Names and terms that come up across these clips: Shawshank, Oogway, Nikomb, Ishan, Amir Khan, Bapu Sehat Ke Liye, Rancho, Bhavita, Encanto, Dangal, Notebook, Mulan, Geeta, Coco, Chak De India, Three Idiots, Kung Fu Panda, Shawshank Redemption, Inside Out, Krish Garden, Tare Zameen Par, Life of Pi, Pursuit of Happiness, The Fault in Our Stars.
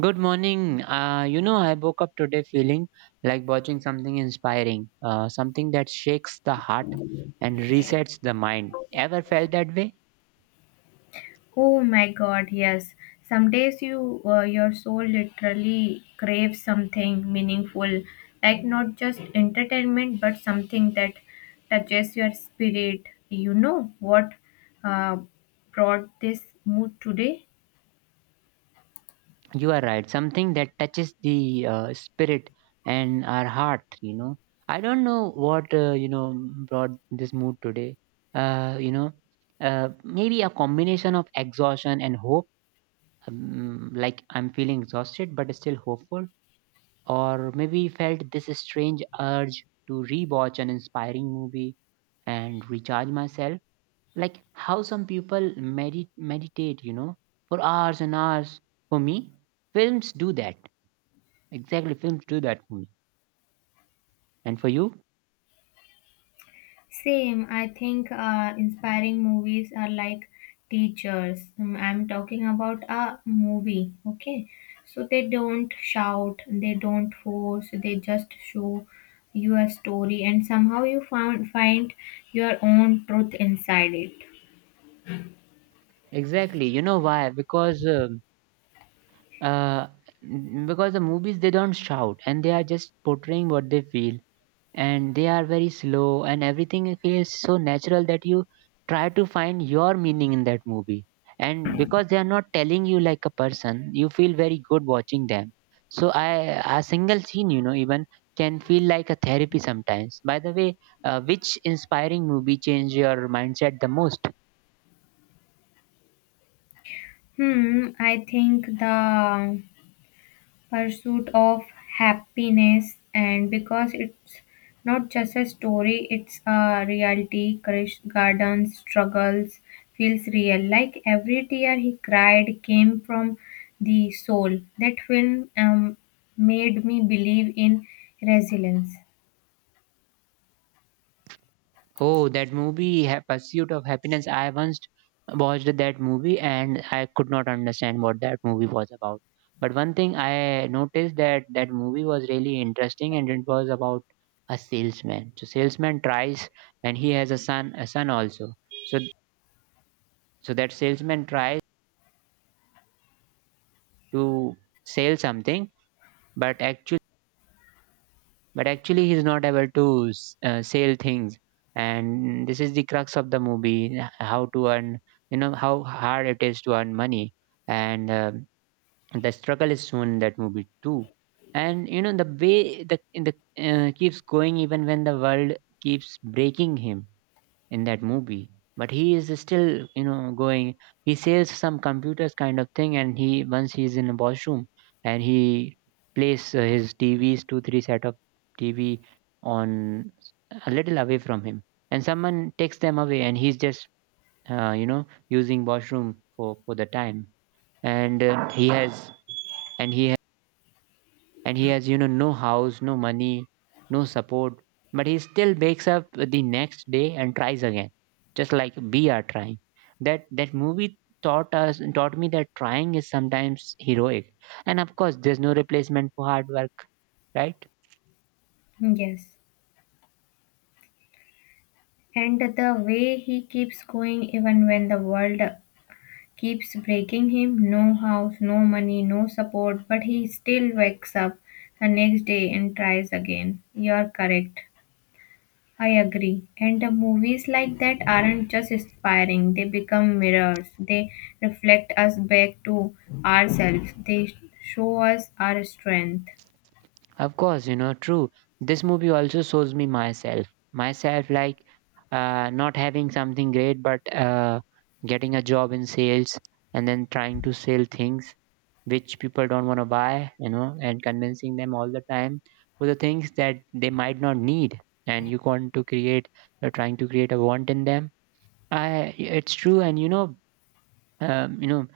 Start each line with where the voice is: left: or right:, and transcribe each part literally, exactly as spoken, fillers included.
right: Good morning. Uh, you know, I woke up today feeling like watching something inspiring, uh, something that shakes the heart and resets the mind. Ever felt that way?
left: Oh my God, yes. Some days you uh, your soul literally craves something meaningful, like not just entertainment, but something that touches your spirit. You know what uh, brought this mood today?
right: You are right. Something that touches the uh, spirit and our heart, you know. I don't know what, uh, you know, brought this mood today. Uh, you know, uh, Maybe a combination of exhaustion and hope. Um, like I'm feeling exhausted, but still hopeful, or maybe felt this strange urge to rewatch an inspiring movie and recharge myself, like how some people medit- meditate you know for hours and hours. For me, films do that. Exactly, films do that for me. And for you?
left: Same. I think uh, inspiring movies are like teachers. Um, I'm talking about a movie, okay? So they don't shout, they don't force, they just show you a story, and somehow you found find your own truth inside it.
right: Exactly. You know why? Because um, uh, n- because the movies, they don't shout, and they are just portraying what they feel, and they are very slow, and everything feels so natural that you try to find your meaning in that movie. And because they are not telling you like a person, you feel very good watching them. So i a single scene, you know even, can feel like a therapy sometimes. By the way, uh, which inspiring movie changed your mindset the most?
left: Hmm. I think the pursuit of happiness, and because it's not just a story, it's a reality. Krish Garden's struggles feels real, like every tear he cried came from the soul. That film um, made me believe in resilience.
right: Oh, that movie, Ha- Pursuit of Happiness. I once watched that movie and I could not understand what that movie was about. But one thing I noticed, that that movie was really interesting and it was about a salesman. So salesman tries, and he has a son, a son also. So so that salesman tries to sell something, but actually but actually he's not able to s- uh, sell things. And this is the crux of the movie: h- how to earn, you know, how hard it is to earn money. And um the struggle is shown in that movie too. And you know, the way the, the uh, keeps going even when the world keeps breaking him in that movie. But he is still, you know going. He says some computers kind of thing, and he once he's in a washroom, and he plays uh, his tvs two three set of tv on, a little away from him, and someone takes them away, and he's just uh, you know using washroom for for the time. And uh, he has and he and he has, you know no house, no money, no support, but he still wakes up the next day and tries again, just like we are trying. That that movie taught us taught me that trying is sometimes heroic, and of course there's no replacement for hard work, right?
left: Yes, and the way he keeps going even when the world keeps breaking him, no house, no money, no support, but he still wakes up the next day and tries again. You're correct. I agree. And the movies like that aren't just inspiring, they become mirrors. They reflect us back to ourselves, they show us our strength.
right: Of course, you know, true. This movie also shows me myself. Myself, like uh, not having something great, but uh, getting a job in sales, and then trying to sell things which people don't want to buy, you know, and convincing them all the time for the things that they might not need. And you want to create, you're trying to create a want in them. I, it's true. And, you know, um, you know,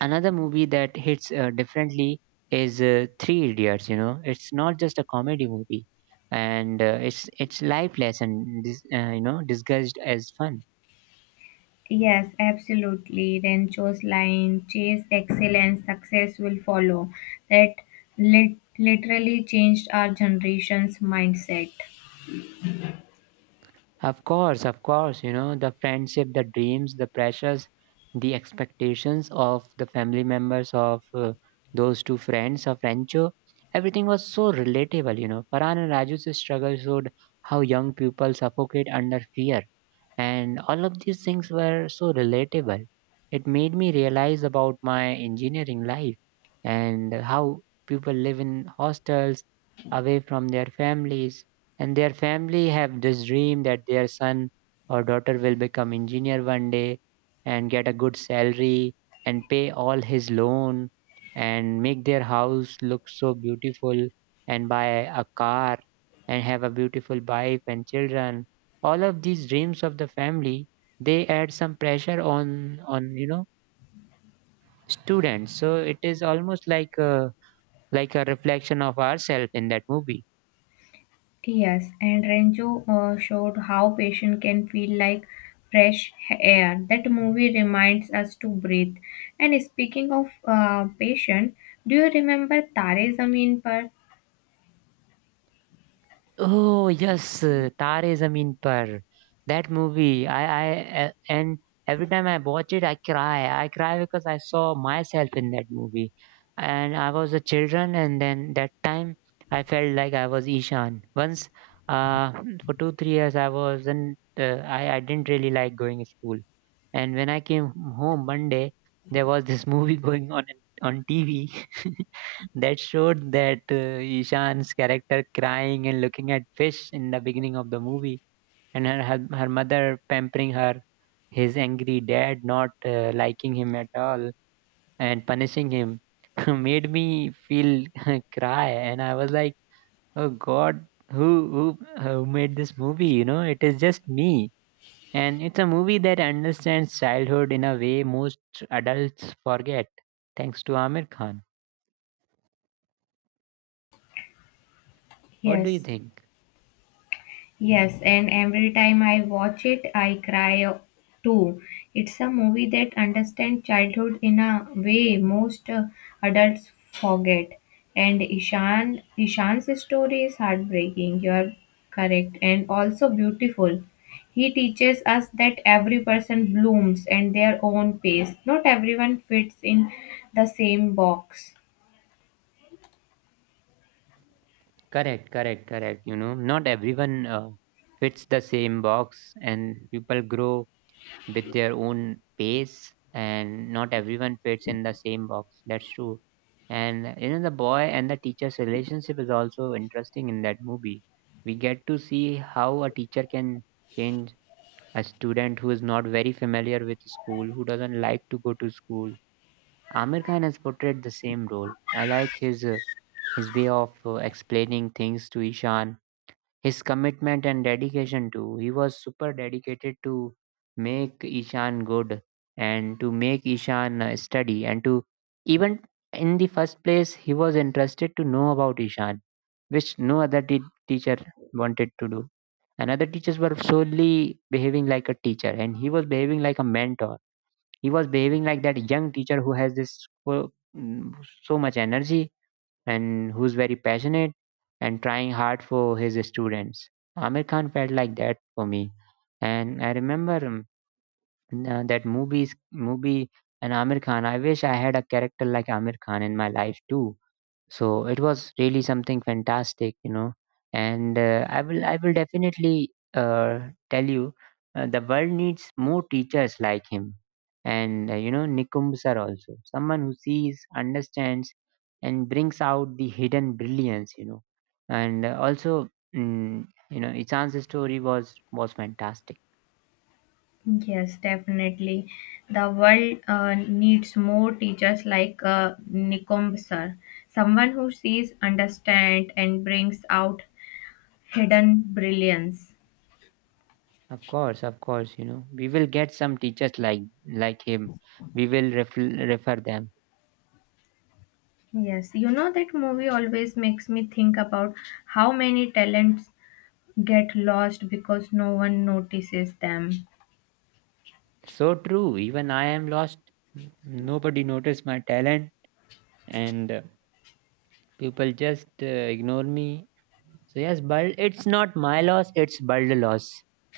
right: Another movie that hits uh, differently is uh, Three Idiots. You know, it's not just a comedy movie, and uh, it's it's lifeless and Dis, uh, you know, disguised as fun.
left: Yes, absolutely. Rancho's line, chase excellence, success will follow. That lit- literally changed our generation's mindset.
right: Of course, of course. You know, the friendship, the dreams, the pressures, the expectations of the family members of uh, those two friends of Rancho. Everything was so relatable. You know, Farhan and Raju's struggle showed how young people suffocate under fear, and all of these things were so relatable. It made me realize about my engineering life, and how people live in hostels away from their families, and their family have this dream that their son or daughter will become engineer one day and get a good salary and pay all his loan and make their house look so beautiful and buy a car and have a beautiful wife and children. All of these dreams of the family, they add some pressure on on, you know students. So it is almost like a like a reflection of ourselves in that movie.
left: Yes, and Rancho uh, showed how patient can feel like fresh air. That movie reminds us to breathe. And speaking of uh, patient, do you remember Tare Zameen Par?
right: Oh yes, uh, Tare Zameen Par. That movie, I I, I, a- and every time I watch it, I cry. I cry because I saw myself in that movie, and I was a children, and then that time I felt like I was Ishan. Once, uh, for two three years, I wasn't. Uh, I I didn't really like going to school, and when I came home one day, there was this movie going on in- on T V, that showed that uh, Ishan's character crying and looking at fish in the beginning of the movie, and her her, her mother pampering her, his angry dad not uh, liking him at all and punishing him, made me feel cry. And I was like, oh God, who who uh, who made this movie? You know, it is just me. And it's a movie that understands childhood in a way most adults forget, thanks to Amir Khan. What do you
left: Yes.
right: think?
left: Yes, and every time I watch it, I cry too. It's a movie that understands childhood in a way most uh, adults forget. And Ishan, Ishan's story is heartbreaking. You're correct, and also beautiful. He teaches us that every person blooms at their own pace. Not everyone fits in the same box.
right: Correct, correct, correct. You know, not everyone uh, fits the same box, and people grow with their own pace, and not everyone fits in the same box. That's true. And you know, the boy and the teacher's relationship is also interesting in that movie. We get to see how a teacher can change a student who is not very familiar with school, who doesn't like to go to school. Amir Khan has portrayed the same role. I like his uh, his way of uh, explaining things to Ishan, his commitment and dedication too. He was super dedicated to make Ishan good, and to make Ishan uh, study, and to even in the first place he was interested to know about Ishan, which no other te- teacher wanted to do. And other teachers were solely behaving like a teacher, and he was behaving like a mentor. He was behaving like that young teacher who has this uh, mm, so much energy, and who's very passionate and trying hard for his students. Amir Khan felt like that for me, and I remember um, uh, that movies movie and Amir Khan. I wish I had a character like Amir Khan in my life too. So it was really something fantastic, you know. And uh, i will i will definitely uh, tell you, uh, the world needs more teachers like him. And uh, you know Nikumb sir, also someone who sees, understands, and brings out the hidden brilliance, you know and uh, also, mm, you know Ichan's story was was fantastic.
left: Yes, definitely. The world uh, needs more teachers like uh, Nikomb sir, someone who sees, understands, and brings out hidden brilliance.
right: Of course, of course. You know, we will get some teachers like like him. We will refer, refer them.
left: Yes, you know that movie always makes me think about how many talents get lost because no one notices them.
right: So true. Even I am lost. Nobody noticed my talent, and uh, people just uh, ignore me. So yes, but it's not my loss. It's Bul's loss.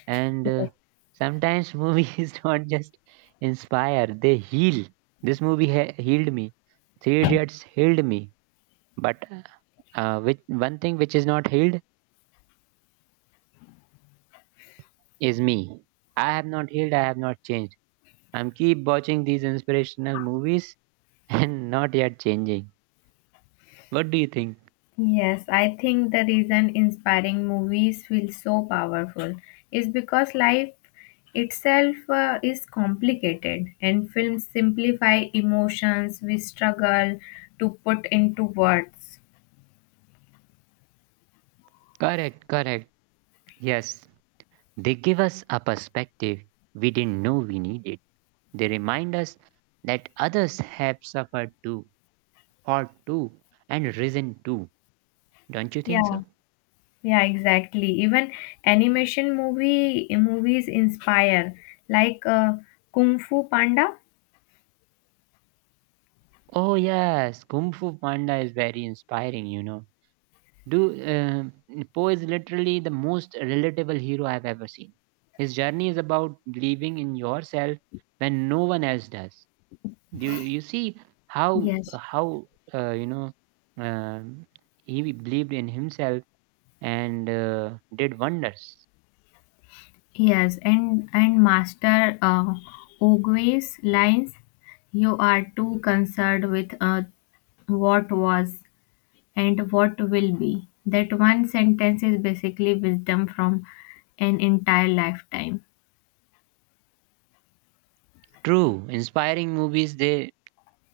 right: And uh, sometimes movies don't just inspire; they heal. This movie he- healed me. Three Idiots healed me. But uh, which one thing which is not healed is me. I have not healed. I have not changed. I'm keep watching these inspirational movies and not yet changing. What do you think?
left: Yes, I think the reason inspiring movies feel so powerful is because life itself uh, is complicated, and films simplify emotions we struggle to put into words.
right: Correct, correct. Yes, they give us a perspective we didn't know we needed. They remind us that others have suffered too, fought too, and risen too. Don't you think
left: Yeah,
right: so?
left: yeah, exactly. Even animation movie movies inspire, like uh, Kung Fu Panda.
right: Oh yes, Kung Fu Panda is very inspiring. You know, do um Po is literally the most relatable hero I've ever seen. His journey is about believing in yourself when no one else does. You you see how
left: Yes.
right: how uh, you know um, he believed in himself and uh, did wonders.
left: Yes, and and Master uh, Oogway's lines, you are too concerned with uh, what was and what will be. That one sentence is basically wisdom from an entire lifetime.
right: True, inspiring movies. They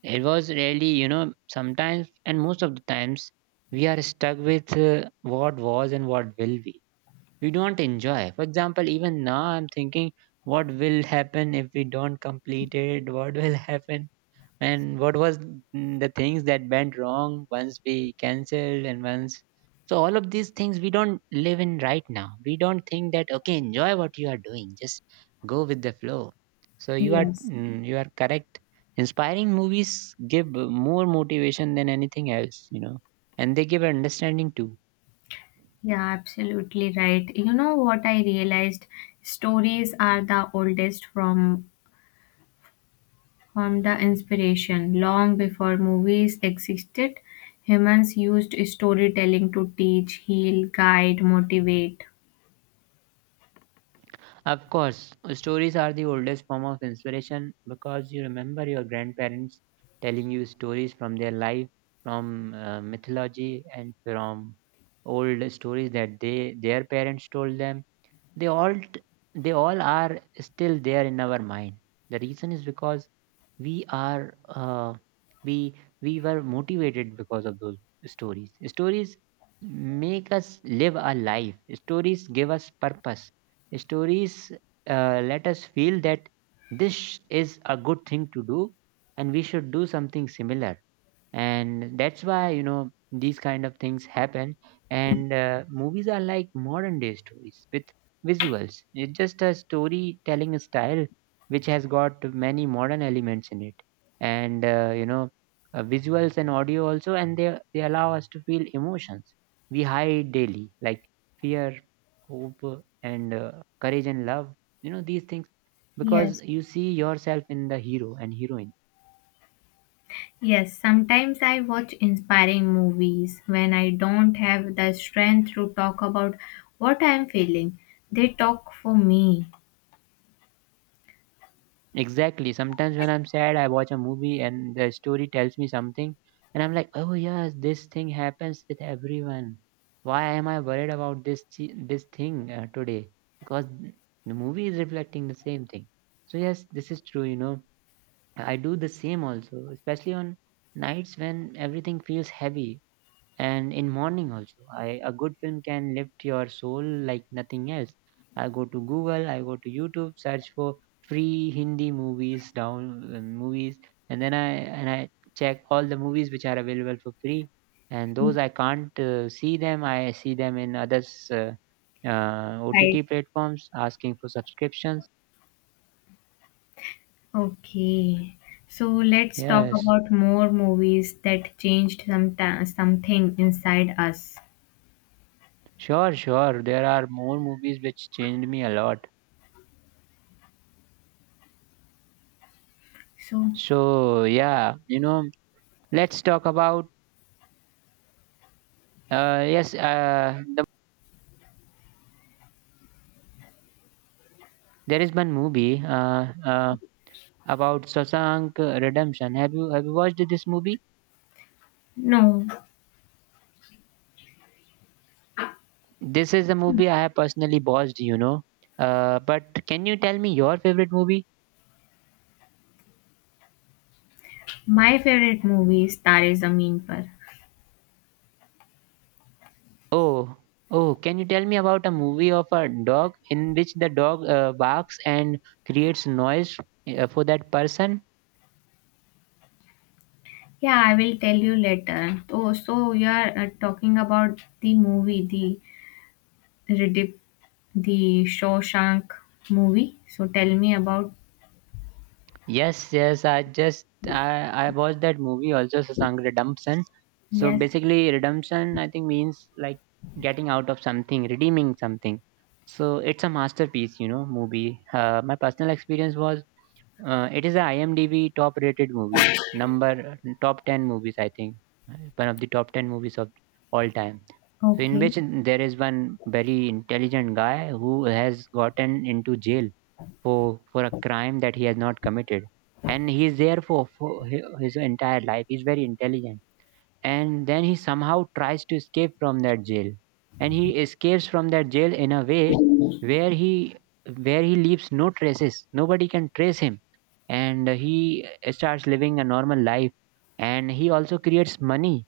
right: It was really, you know sometimes, and most of the times, we are stuck with uh, what was and what will be. We don't enjoy. For example, even now I'm thinking, what will happen if we don't complete it? What will happen, and what was, mm, the things that went wrong once we cancelled and once. So all of these things, we don't live in right now. We don't think that, okay, enjoy what you are doing, just go with the flow. So you are
left: Yes,
right: mm, you are correct. Inspiring movies give more motivation than anything else, you know, and they give understanding too.
left: yeah, absolutely right. You know what I realized? Stories are the oldest from from the inspiration. Long before movies existed, humans used storytelling to teach, heal, guide, motivate.
right: Of course, stories are the oldest form of inspiration, because you remember your grandparents telling you stories from their life, from uh, mythology, and from old stories that they their parents told them. They all t- they all are still there in our mind. The reason is because we are uh, we we were motivated because of those stories. Stories make us live our life, stories give us purpose, stories uh, let us feel that this is a good thing to do and we should do something similar, and that's why you know these kind of things happen. And uh, movies are like modern day stories with visuals. It's just a storytelling style which has got many modern elements in it, and uh, you know uh, visuals and audio also, and they they allow us to feel emotions we hide daily, like fear, hope, and uh, courage and love, you know, these things, because
left: Yes,
right: you see yourself in the hero and heroine.
left: yes. Sometimes I watch inspiring movies when I don't have the strength to talk about what I'm feeling. They talk for me.
right: Exactly. Sometimes when I'm sad, I watch a movie and the story tells me something, and I'm like, oh yes, this thing happens with everyone. Why am I worried about this thi- this thing uh, today? Because the movie is reflecting the same thing. So yes, this is true. You know, I do the same also, especially on nights when everything feels heavy, and in morning also I, a good film can lift your soul like nothing else. I go to Google, I go to YouTube, search for free Hindi movies down uh, movies, and then i and i check all the movies which are available for free, and those i can't uh, see them, i see them in others uh, uh, OTT
left: Right.
right: platforms asking for subscriptions.
left: Okay. So let's talk
right: Yes,
left: about more movies that changed some something inside us.
right: sure, sure, there are more movies which changed me a lot.
left: So,
right: So, yeah, you know, let's talk about. Uh, yes, uh, the, there is one movie uh, uh, about Shawshank Redemption. Have you have you watched this movie?
left: no.
right: This is a movie I have personally watched, you know. Uh, but can you tell me your favorite movie?
left: My favorite movie is Tare Zameen Par.
right: Oh, oh, can you tell me about a movie of a dog in which the dog uh, barks and creates noise uh, for that person?
left: Yeah, I will tell you later. Oh, so you are uh, talking about the movie, the Riddick, the Shawshank movie. So tell me about.
right: Yes, yes. I just I I watched that movie also, Sasank Redemption. So
left: Yes.
right: basically, redemption I think means like getting out of something, redeeming something. So it's a masterpiece, you know, movie. Uh, my personal experience was uh, it is a IMDb top rated movie, number top ten movies, I think. One of the top ten movies of all time. So, in
left: Okay.
right: which there is one very intelligent guy who has gotten into jail for, for a crime that he has not committed. And he is there for, for hi- his entire life. He's very intelligent, and then he somehow tries to escape from that jail, and he escapes from that jail in a way where he where he leaves no traces, nobody can trace him. And he starts living a normal life, and he also creates money,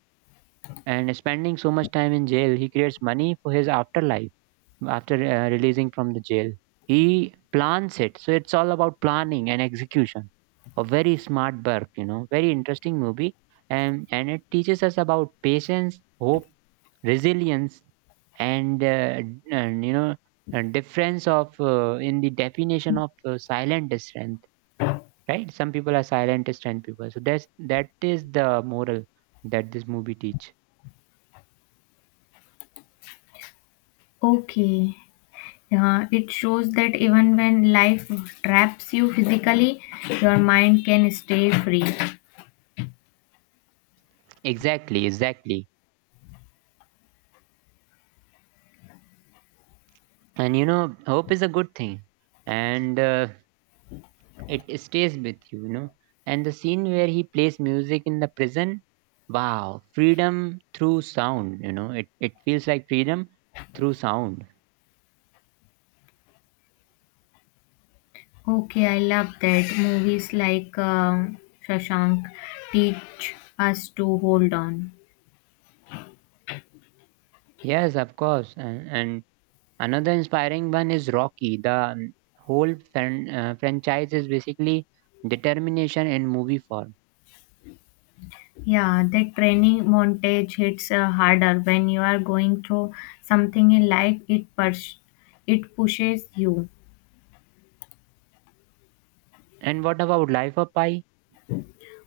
right: and spending so much time in jail he creates money for his afterlife after uh, releasing from the jail. He plans it. So it's all about planning and execution. A very smart work, you know, very interesting movie. And, and it teaches us about patience, hope, resilience, and, uh, and you know, and difference of uh, in the definition of uh, silent strength, right? Some people are silent strength people. So that's that is the moral that this movie teach.
left: Okay. Uh, it shows that even when life traps you physically, your mind can stay free.
right: Exactly, exactly. And you know, hope is a good thing, and uh, it stays with you, you know. And the scene where he plays music in the prison, wow, freedom through sound, you know. It it feels like freedom through sound.
left: Okay, I love that. Movies like um Shawshank teach us to hold on.
right: Yes, of course. And, and another inspiring one is Rocky. The um, whole fran- uh, franchise is basically determination in movie form.
left: Yeah, that training montage hits uh, harder when you are going through something in life. It pers- it pushes you.
right: And what about Life of Pi?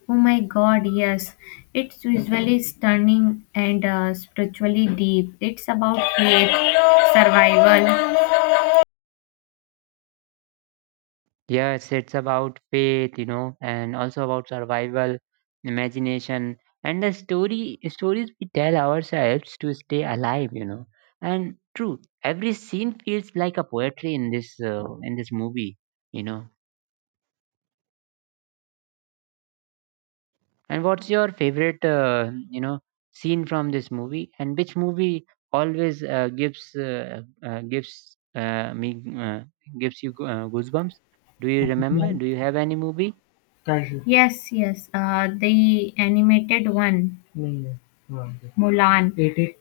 left: Oh my God, yes. It's visually stunning and uh, spiritually deep. It's about faith, survival.
right: Yes, it's about faith, you know, and also about survival, imagination, and the story stories we tell ourselves to stay alive, you know. And true, every scene feels like a poetry in this uh, in this movie, you know. And what's your favorite, uh, you know, scene from this movie? And which movie always uh, gives uh, uh, gives uh, me uh, gives you go- uh, goosebumps? Do you remember? Do you have any movie?
left: Yes, yes. Uh, the animated one. Mulan.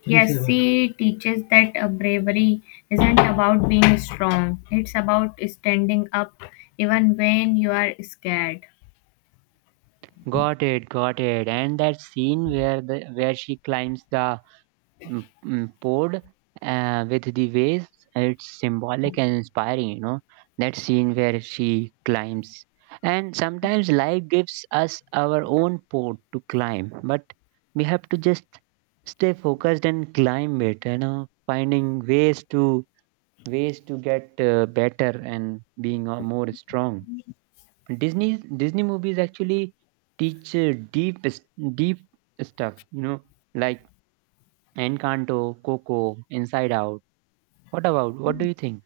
left: Yes, she teaches that uh, bravery isn't about being strong, it's about standing up even when you are scared.
right: Got it, got it. And that scene where the where she climbs the mm, mm, pod uh, with the waves, it's symbolic and inspiring, you know. That scene where she climbs. And sometimes life gives us our own pod to climb, but we have to just stay focused and climb it, you know, finding ways to ways to get uh, better and being uh, more strong. Disney Disney movies actually teach uh, deep s- deep stuff. You know, like Encanto, Coco, Inside Out. What about? What do you think?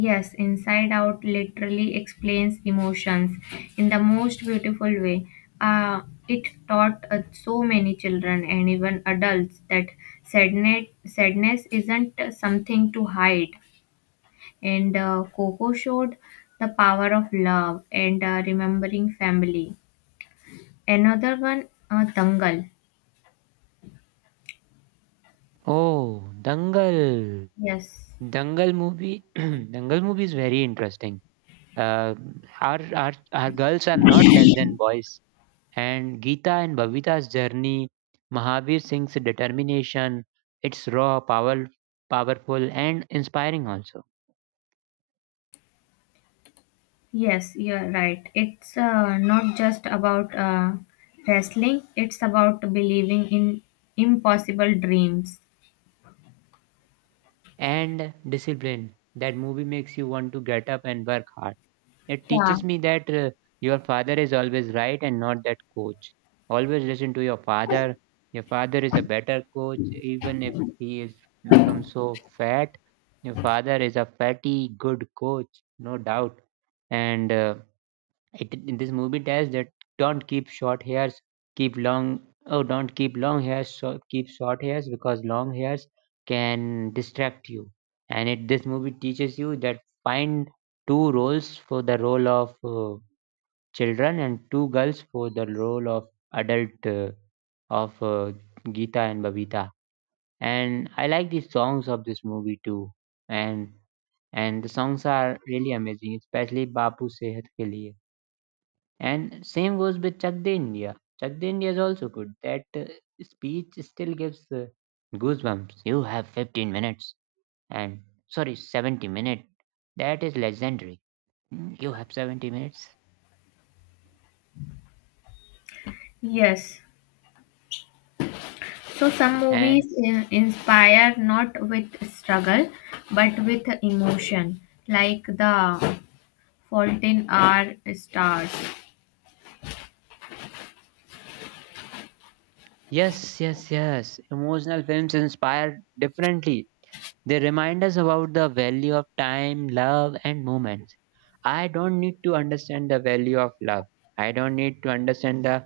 left: Yes, Inside Out literally explains emotions in the most beautiful way. Uh, it taught uh, so many children and even adults that sadness, sadness isn't uh, something to hide. And uh, Coco showed the power of love and uh, remembering family. Another one, uh, Dangal.
right: Oh, Dangal.
left: Yes,
right: Dangal movie. Dangal movie is very interesting. Uh, our, our our girls are not less than boys. And Geeta and Bhavita's journey, Mahavir Singh's determination. It's raw, power, powerful, and inspiring also.
left: yes, you're right. It's uh, not just about uh, wrestling, it's about believing in impossible dreams.
right: And discipline. That movie makes you want to get up and work hard. It
left: Yeah,
right: teaches me that uh, your father is always right and not that coach. Always listen to your father. Your father is a better coach, even if he is become so fat. Your father is a fatty, good coach, no doubt. And uh, it, in this movie tells that don't keep short hairs, keep long. Oh, don't keep long hairs. So keep short hairs because long hairs can distract you. And it this movie teaches you that find two roles for the role of uh, children and two girls for the role of adult uh, of uh, Geeta and Babita. And I like the songs of this movie too. And and the songs are really amazing, especially Bapu Sehat Ke Liye. And same goes with Chak De India. Chak De India is also good. That uh, speech still gives uh, goosebumps. You have fifteen minutes and sorry, seventy minutes. That is legendary. Mm, you have seventy minutes.
left: yes. So some
right: And
left: movies uh, inspire not with struggle but with emotion, like The Fault in Our Stars.
right: yes, yes, yes. Emotional films inspire differently. They remind us about the value of time, love, and moments. I don't need to understand the value of love. I don't need to understand the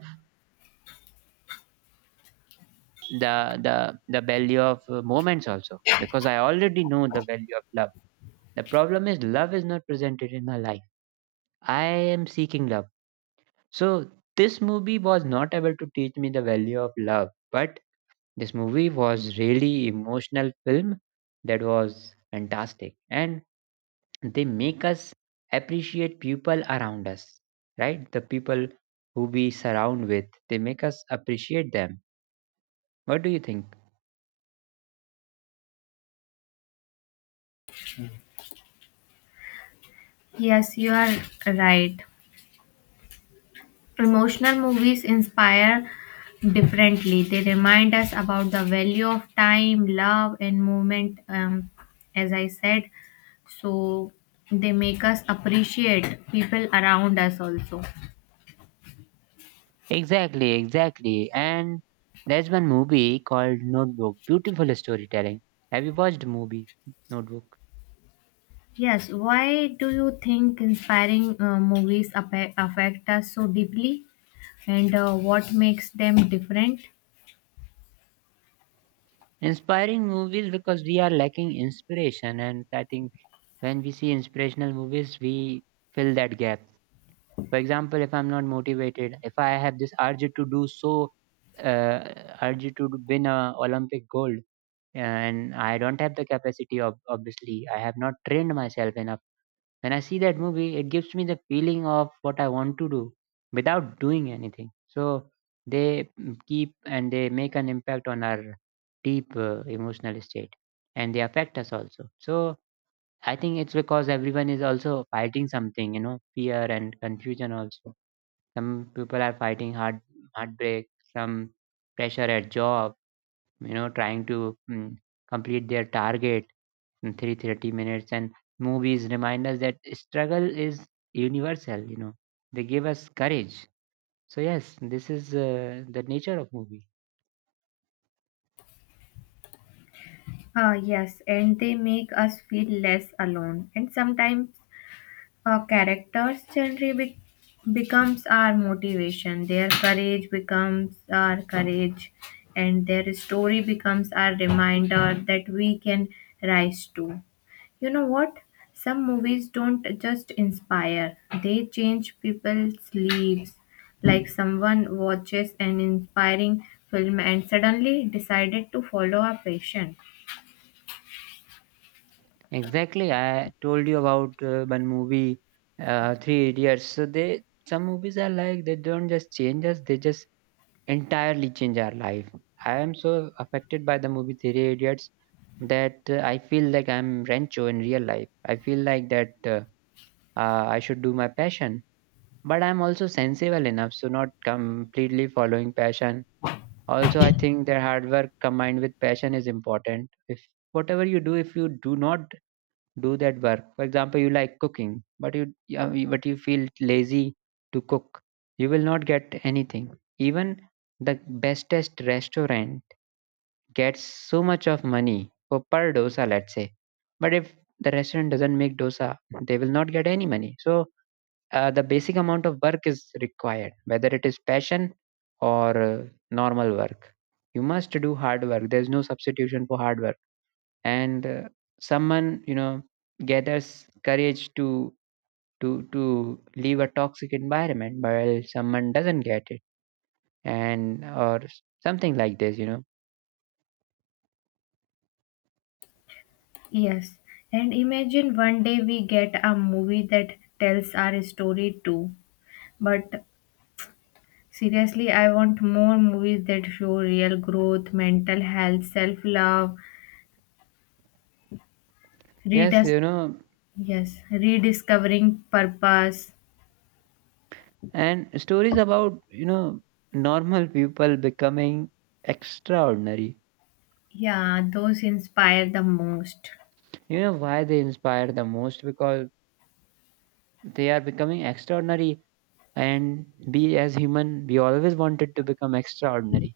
right: the the the value of uh, moments also, because i already know the value of love. The problem is love is not presented in my life, i am seeking love. So this movie was not able to teach me the value of love, but this movie was really emotional film, that was fantastic, and they make us appreciate people around us, right? The people who we surround with, they make us appreciate them. What do you think?
left: Yes, you are right. Emotional movies inspire differently. They remind us about the value of time, love, and movement, um, as I said. So they make us appreciate people around us also.
right: Exactly, exactly. And there's one movie called Notebook. Beautiful storytelling. Have you watched the movie Notebook?
left: Yes, why do you think inspiring uh, movies affe- affect us so deeply? And uh, what makes them different?
right: Inspiring movies, because we are lacking inspiration, and I think when we see inspirational movies, we fill that gap. For example, if I'm not motivated, if I have this urge to do so, uh, urge to win a Olympic gold, and I don't have the capacity of obviously, I have not trained myself enough. When I see that movie, it gives me the feeling of what I want to do without doing anything. So they mm, keep and they make an impact on our deep uh, emotional state, and they affect us also. So I think it's because everyone is also fighting something, you know, fear and confusion also. Some people are fighting heart heartbreak, some pressure at job, you know, trying to mm, complete their target in minutes, and movies remind us that struggle is universal, you know, they give us courage. So yes, this is uh, the nature of movie.
left: Uh, yes, and they make us feel less alone. And sometimes our characters' journey be- becomes our motivation, their courage becomes our courage, and their story becomes our reminder that we can rise too. You know what? Some movies don't just inspire, they change people's lives. Like someone watches an inspiring film and suddenly decided to follow a passion.
right: Exactly, I told you about uh, one movie, uh, three idiots. So they some movies are like, they don't just change us, they just entirely change our life. I am so affected by the movie three idiots that uh, i feel like I'm rancho in real life, I feel like that uh, uh, i should do my passion, but I'm also sensible enough to not completely following passion. Also, I think that hard work combined with passion is important. If whatever you do, if you do not do that work, for example, you like cooking, but you yeah, you- but you feel lazy to cook, you will not get anything. Even the bestest restaurant gets so much of money for per dosa, let's say, but if the restaurant doesn't make dosa, they will not get any money. So uh, the basic amount of work is required, whether it is passion or uh, normal work, you must do hard work, there's no substitution for hard work. And uh, someone, you know, gathers courage to to to leave a toxic environment, while someone doesn't get it and or something like this, you know.
left: Yes, and imagine one day we get a movie that tells our story too. But seriously, I want more movies that show real growth, mental health, self love,
right: Yes,
left: redis-
right: you know,
left: yes, rediscovering purpose.
right: and stories about, you know, normal people becoming extraordinary.
left: Yeah, those inspire the most.
right: You know why they inspire the most? Because they are becoming extraordinary, and we as human we always wanted to become extraordinary,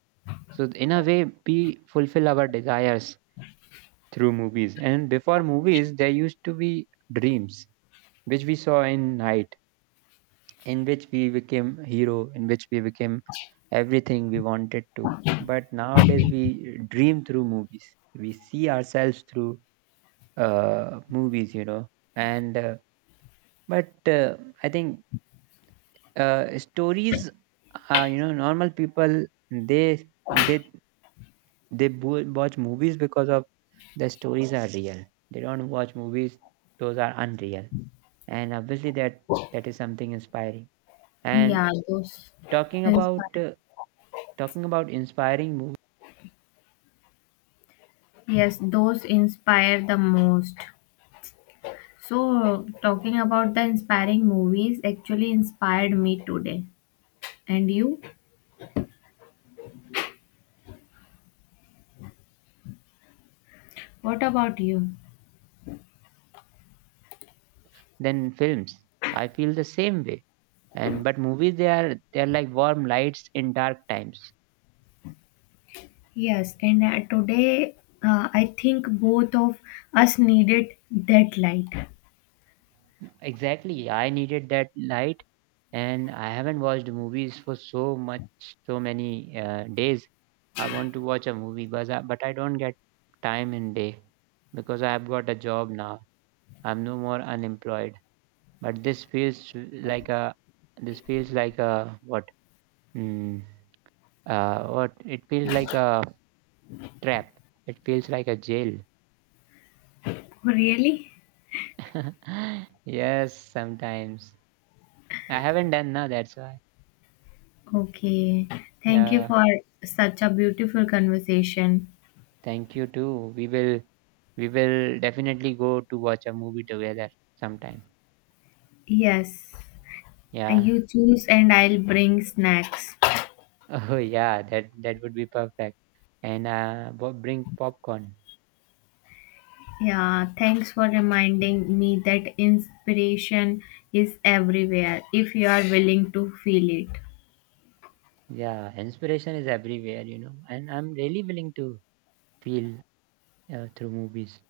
right: so in a way we fulfill our desires through movies. And before movies there used to be dreams which we saw in night, in which we became hero, in which we became everything we wanted to. But nowadays we dream through movies, we see ourselves through uh, movies, you know. And uh, but uh, i think uh, stories uh, you know normal people, they they they bo- watch movies because of the stories are real, they don't watch movies those are unreal, and obviously that that is something inspiring.
left: Yeah,
right: And
left: those
right: talking
left: inspire.
right: about uh, talking about inspiring movies
left: Yes, those inspire the most. So, talking about the inspiring movies actually inspired me today. And you? What about you?
right: than films, I feel the same way. And but movies, they are they are like warm lights in dark times.
left: Yes, and uh, today uh, I think both of us needed that light.
right: Exactly. I needed that light, and I haven't watched movies for so much, so many uh, days. I want to watch a movie, but I, but I don't get time in day because I've got a job now. I'm no more unemployed. But this feels like a, this feels like a what? Mm, uh, what? It feels like a trap. It feels like a jail.
left: Really?
right: Yes, sometimes I haven't done now. That's why.
left: Okay, thank you
right: Yeah.
left: for such a beautiful conversation.
right: Thank you too. We will We will definitely go to watch a movie together sometime.
left: Yes, uh,
right: Yeah.
left: you choose and I'll bring snacks.
right: Oh yeah, that that would be perfect. And uh, bo- bring popcorn.
left: Yeah, thanks for reminding me that inspiration is everywhere if you are willing to feel it.
right: Yeah, inspiration is everywhere, you know. And I'm really willing to feel uh, through movies.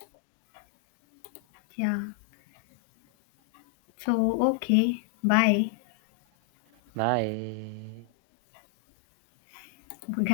left: Yeah, so okay, bye.
right: Bye.
left: Good